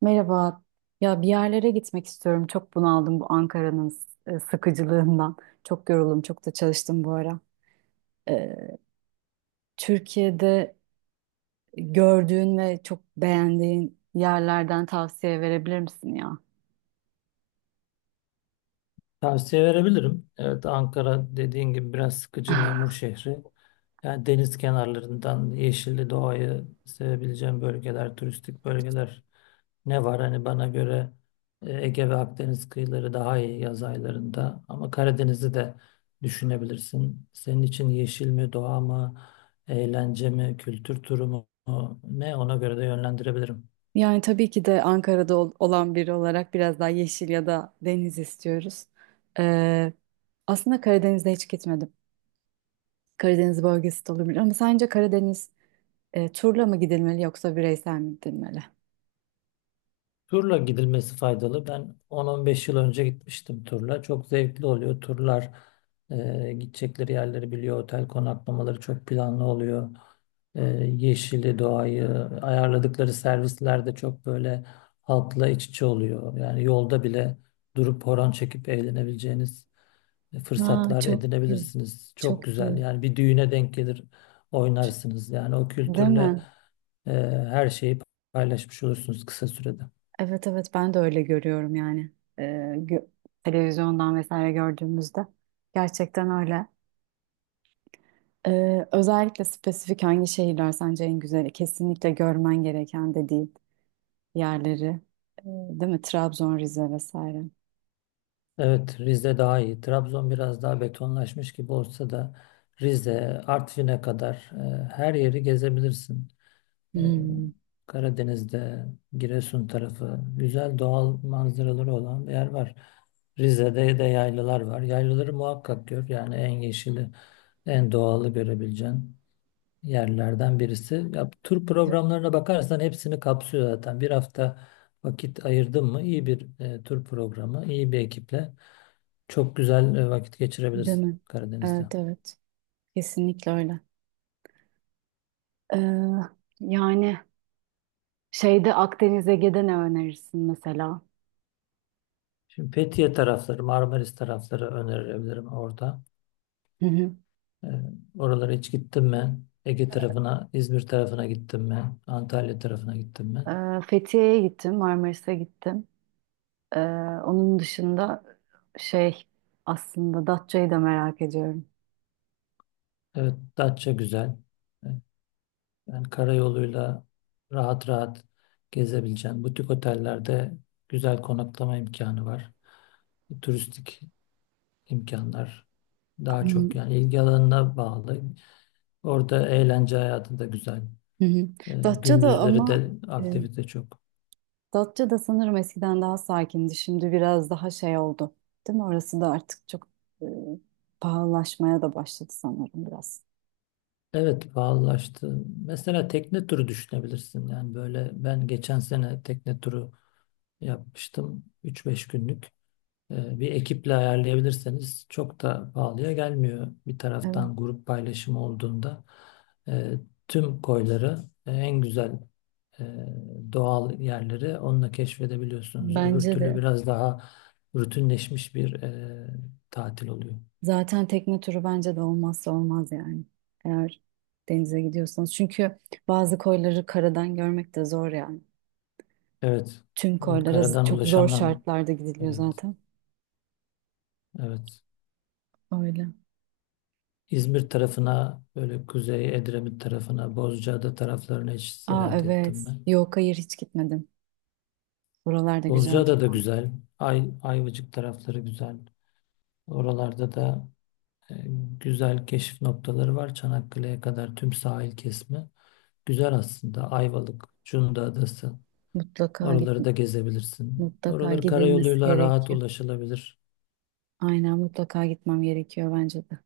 Merhaba. Ya bir yerlere gitmek istiyorum. Çok bunaldım bu Ankara'nın sıkıcılığından. Çok yoruldum. Çok da çalıştım bu ara. Ee, Türkiye'de gördüğün ve çok beğendiğin yerlerden tavsiye verebilir misin ya? Tavsiye verebilirim. Evet Ankara dediğin gibi biraz sıkıcı memur şehri. Yani deniz kenarlarından yeşilli doğayı sevebileceğim bölgeler, turistik bölgeler ne var? Hani bana göre Ege ve Akdeniz kıyıları daha iyi yaz aylarında. Ama Karadeniz'i de düşünebilirsin. Senin için yeşil mi, doğa mı, eğlence mi, kültür turu mu, ne ona göre de yönlendirebilirim. Yani tabii ki de Ankara'da olan biri olarak biraz daha yeşil ya da deniz istiyoruz. Ee, Aslında Karadeniz'de hiç gitmedim. Karadeniz bölgesi de olabilir ama sence Karadeniz turla mı gidilmeli yoksa bireysel mi gidilmeli? Turla gidilmesi faydalı. Ben 10-15 yıl önce gitmiştim turla. Çok zevkli oluyor. Turlar gidecekleri yerleri biliyor. Otel konaklamaları çok planlı oluyor. Yeşili, doğayı, ayarladıkları servisler de çok böyle halkla iç içe oluyor. Yani yolda bile durup horon çekip eğlenebileceğiniz Ha, fırsatlar çok güzel. edinebilirsiniz. Çok Çok güzel. iyi. Yani bir düğüne denk gelir oynarsınız. Yani o Değil kültürle mi? e, her şeyi paylaşmış olursunuz kısa sürede. Evet evet, ben de öyle görüyorum yani. Ee, gö- Televizyondan vesaire gördüğümüzde. Gerçekten öyle. Özellikle spesifik hangi şehirler sence en güzeli? Kesinlikle görmen gereken dediğin yerleri. Değil mi? Trabzon, Rize vesaire. Evet, Rize daha iyi. Trabzon biraz daha betonlaşmış gibi olsa da Rize, Artvin'e kadar her yeri gezebilirsin. E, Hmm. Karadeniz'de, Giresun tarafı güzel doğal manzaraları olan bir yer var. Rize'de de yaylalar var. Yaylaları muhakkak gör. Yani en yeşili, en doğalı görebileceğin yerlerden birisi. Ya, tur De- programlarına bakarsan hepsini kapsıyor zaten. Bir hafta vakit ayırdın mı, iyi bir tur programı, iyi bir ekiple. Çok güzel vakit Değil geçirebilirsin mi? Karadeniz'de. Evet evet. Kesinlikle öyle. Ee, Yani şeyde Akdeniz Ege'de ne önerirsin mesela? Şimdi Fethiye tarafları, Marmaris tarafları önerebilirim orada. Hı hı. E, Oralara hiç gittin mi? Ege tarafına, İzmir tarafına gittin mi? Antalya tarafına gittin mi? Fethiye'ye gittim, Marmaris'e gittim. Ee, Onun dışında şey, aslında Datça'yı da merak ediyorum. Evet, Datça güzel. E, Yani karayoluyla rahat rahat gezebileceğin butik otellerde güzel konaklama imkanı var. Turistik imkanlar Hı daha hı. çok yani ilgi alanına bağlı. Orada eğlence hayatı da güzel. Hı. Datça da Gündüzleri ama, de e, aktivite çok. Datça da sanırım eskiden daha sakindi. Şimdi biraz daha şey oldu. Değil mi? Orası da artık çok e, pahalılaşmaya da başladı sanırım biraz. Evet pahalılaştı. Mesela tekne turu düşünebilirsin. Yani böyle ben geçen sene tekne turu yapmıştım. Üç beş günlük. Bir ekiple ayarlayabilirseniz çok da pahalıya gelmiyor. Bir Evet. taraftan grup paylaşımı olduğunda e, tüm koyları, en güzel e, doğal yerleri onunla keşfedebiliyorsunuz. Öbür Bence türlü de. biraz daha rutinleşmiş bir tatil oluyor. Zaten tekne turu bence de olmazsa olmaz yani. Eğer denize gidiyorsanız. Çünkü bazı koyları karadan görmek de zor yani. Evet. Tüm koylara Karadan çok zor ulaşamam. şartlarda gidiliyor Evet. zaten. Evet. Öyle. İzmir tarafına, böyle Kuzey Edremit tarafına, Bozcaada taraflarına hiç Aa seyahat ettim evet. ben. Yok hayır, hiç gitmedim. Buralar da güzeldir. Bozcaada da güzel. Ayvacık tarafları güzel. Oralarda da e, güzel keşif noktaları var. Çanakkale'ye kadar tüm sahil kesimi. Güzel aslında. Ayvalık, Cunda Adası. Mutlaka git, Oraları da gezebilirsin. mutlaka Oraları gidilmesi karayoluyla rahat gerekiyor. ulaşılabilir. Aynen, mutlaka gitmem gerekiyor bence de.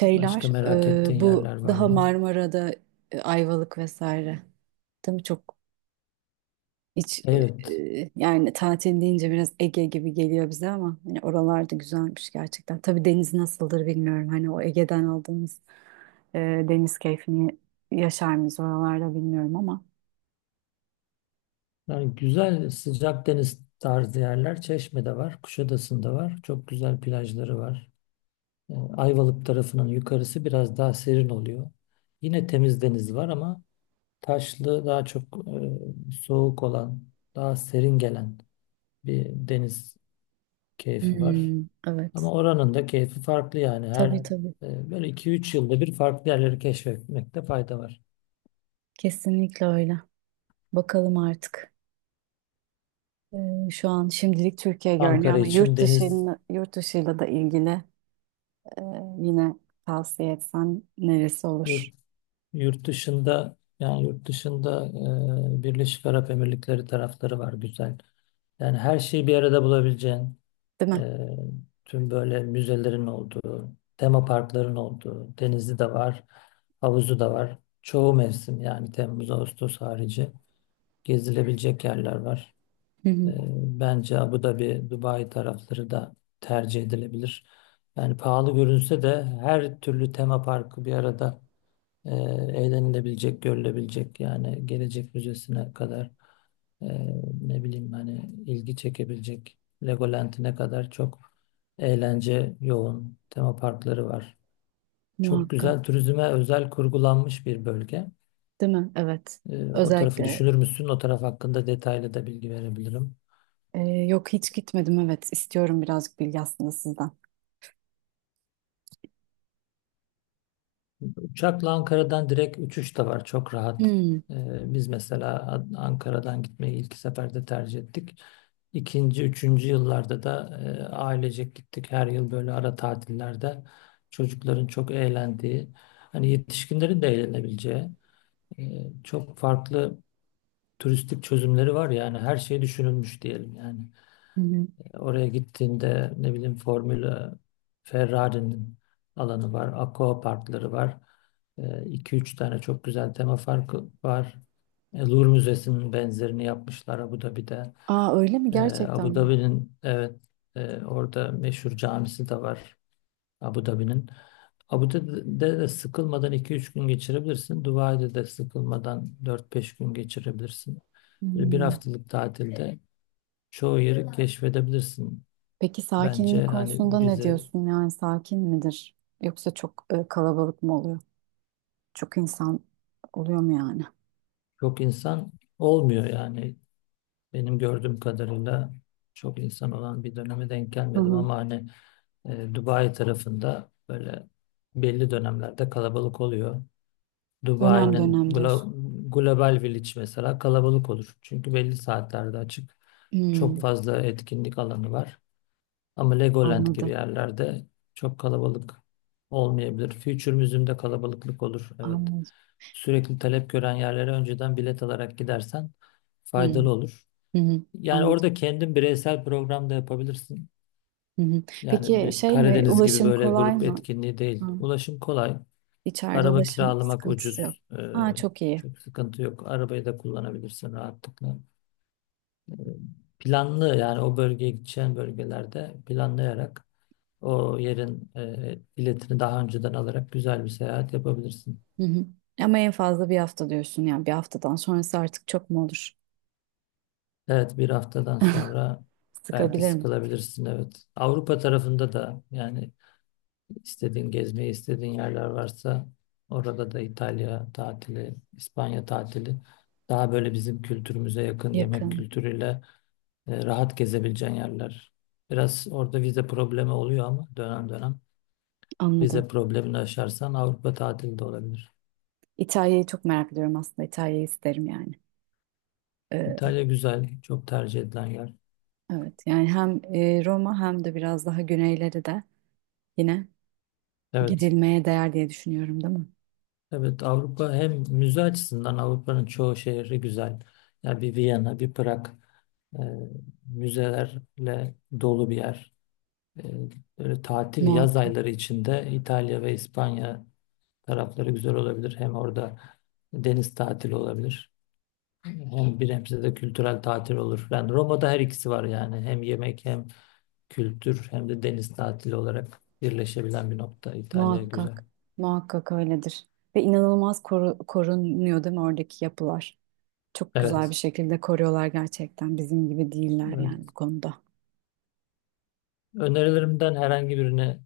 Başka merak ettiğin bu yerler var daha mı? Marmara'da Ayvalık vesaire. Değil mi? Çok hiç, e, Evet. Yani tatil deyince biraz Ege gibi geliyor bize ama hani oralar da güzelmiş gerçekten. Tabii deniz nasıldır bilmiyorum. Hani o Ege'den aldığımız e, deniz keyfini yaşar mıyız oralarda bilmiyorum ama. Yani güzel sıcak deniz tarzı yerler Çeşme'de var, Kuşadası'nda var. Çok güzel plajları var. Ayvalık tarafının yukarısı biraz daha serin oluyor. Yine temiz deniz var ama taşlı daha çok, soğuk olan, daha serin gelen bir deniz keyfi var. Hmm, Ama evet. oranın da keyfi farklı. Yani her Tabii, yani tabii. Böyle iki üç yılda bir farklı yerleri keşfetmekte fayda var. Kesinlikle öyle. Bakalım artık. Şu an şimdilik Türkiye görünüyor Ankara ama için yurt deniz, dışıyla, yurt dışıyla da ilgili, e, yine tavsiye etsen neresi yurt. olur? Yurt dışında, yani yurt dışında Birleşik Arap Emirlikleri tarafları var, güzel. Yani her şeyi bir arada bulabileceğin, Değil mi? e, tüm böyle müzelerin olduğu, tema parkların olduğu, denizi de var, havuzu da var. Çoğu mevsim, yani Temmuz, Ağustos harici gezilebilecek yerler var. Hı E, hı, Bence Abu Dhabi, Dubai tarafları da tercih edilebilir. Yani pahalı görünse de her türlü tema parkı bir arada, e, eğlenilebilecek, görülebilecek, yani gelecek müzesine kadar, e, ne bileyim hani ilgi çekebilecek Legoland'ine kadar çok eğlence yoğun tema parkları var. Çok muhakkak. güzel turizme özel kurgulanmış bir bölge. Değil mi? Evet. O tarafı Özellikle düşünür müsün? O taraf hakkında detaylı da bilgi verebilirim. Yok, hiç gitmedim. Evet. istiyorum birazcık bilgi aslında sizden. Uçakla Ankara'dan direkt uçuş da var. Çok rahat. Hmm, Biz mesela Ankara'dan gitmeyi ilk seferde tercih ettik. İkinci, üçüncü yıllarda da ailecek gittik. Her yıl böyle ara tatillerde çocukların çok eğlendiği, hani yetişkinlerin de eğlenebileceği çok farklı turistik çözümleri var, yani her şey düşünülmüş diyelim yani. hı hı. Oraya gittiğinde ne bileyim Formula Ferrari'nin alanı var. Aqua parkları var. İki üç tane çok güzel tema parkı var. Louvre Müzesi'nin benzerini yapmışlar Abu Dhabi'de. Aa öyle mi? Gerçekten Abu mi? Dhabi'nin, evet, orada meşhur camisi de var Abu Dhabi'nin. Abu Dhabi'de de sıkılmadan iki üç gün geçirebilirsin. Dubai'de de sıkılmadan dört beş gün geçirebilirsin. Böyle bir Hmm. haftalık tatilde çoğu yeri keşfedebilirsin. Peki sakinlik Bence hani konusunda ne bize diyorsun? Yani sakin midir? Yoksa çok kalabalık mı oluyor? Çok insan oluyor mu yani? çok insan olmuyor yani. Benim gördüğüm kadarıyla çok insan olan bir döneme denk Hı gelmedim hı. ama hani Dubai tarafında böyle belli dönemlerde kalabalık oluyor. Dönem Dubai'nin dönem diyorsun. glo- Global Village mesela kalabalık olur. Çünkü belli saatlerde açık. Çok Hmm, fazla etkinlik alanı var. Ama Legoland gibi anladım. yerlerde çok kalabalık olmayabilir. Future Museum'de kalabalıklık olur. Evet. Anladım. Sürekli talep gören yerlere önceden bilet alarak gidersen Hı faydalı hı. olur. Hı. Yani Anladım. orada kendin bireysel program da yapabilirsin. Hı hı. Yani Peki bir şey mi? Karadeniz gibi Ulaşım böyle kolay grup mı? etkinliği değil. Hı. Ulaşım kolay. İçeride Araba ulaşım kiralamak sıkıntısı yok. ucuz. Ee, Ha, çok iyi. çok sıkıntı yok. Arabayı da kullanabilirsin rahatlıkla. Ee, Planlı, yani o bölgeye, gideceğin bölgelerde planlayarak o yerin biletini daha önceden alarak güzel bir seyahat yapabilirsin. Hı hı. Ama en fazla bir hafta diyorsun yani bir haftadan sonrası artık çok mu olur? Evet, bir haftadan sonra belki Sıkabilir mi? sıkılabilirsin, evet. Avrupa tarafında da, yani istediğin gezmeyi istediğin yerler varsa, orada da İtalya tatili, İspanya tatili, daha böyle bizim kültürümüze yakın yemek Yakın. kültürüyle rahat gezebileceğin yerler. Biraz orada vize problemi oluyor ama dönem dönem Anladım. vize problemini aşarsan Avrupa tatili de olabilir. İtalya'yı çok merak ediyorum aslında. İtalya'yı isterim yani. Ee, İtalya güzel, çok tercih edilen yer. evet, yani hem Roma hem de biraz daha güneyleri de yine Evet. gidilmeye değer diye düşünüyorum, değil mi? Evet, Avrupa hem müze açısından, Avrupa'nın çoğu şehri güzel. Ya bir Viyana, bir Prag, e, müzelerle dolu bir yer. E, Böyle tatil yaz Muhakkak, ayları içinde İtalya ve İspanya tarafları güzel olabilir. Hem orada deniz tatili olabilir. Hem bir hemşire de kültürel tatil olur. Yani Roma'da her ikisi var yani. Hem yemek, hem kültür, hem de deniz tatili olarak birleşebilen bir nokta. İtalya güzel. muhakkak, muhakkak öyledir. Ve inanılmaz korunuyor değil mi oradaki yapılar? Çok güzel bir Evet. şekilde koruyorlar gerçekten. Bizim gibi değiller yani Evet. bu konuda. Önerilerimden herhangi birini,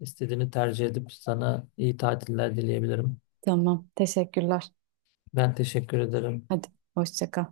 İstediğini tercih edip sana iyi tatiller dileyebilirim. Tamam, teşekkürler. Ben teşekkür ederim. Hadi, hoşça kal.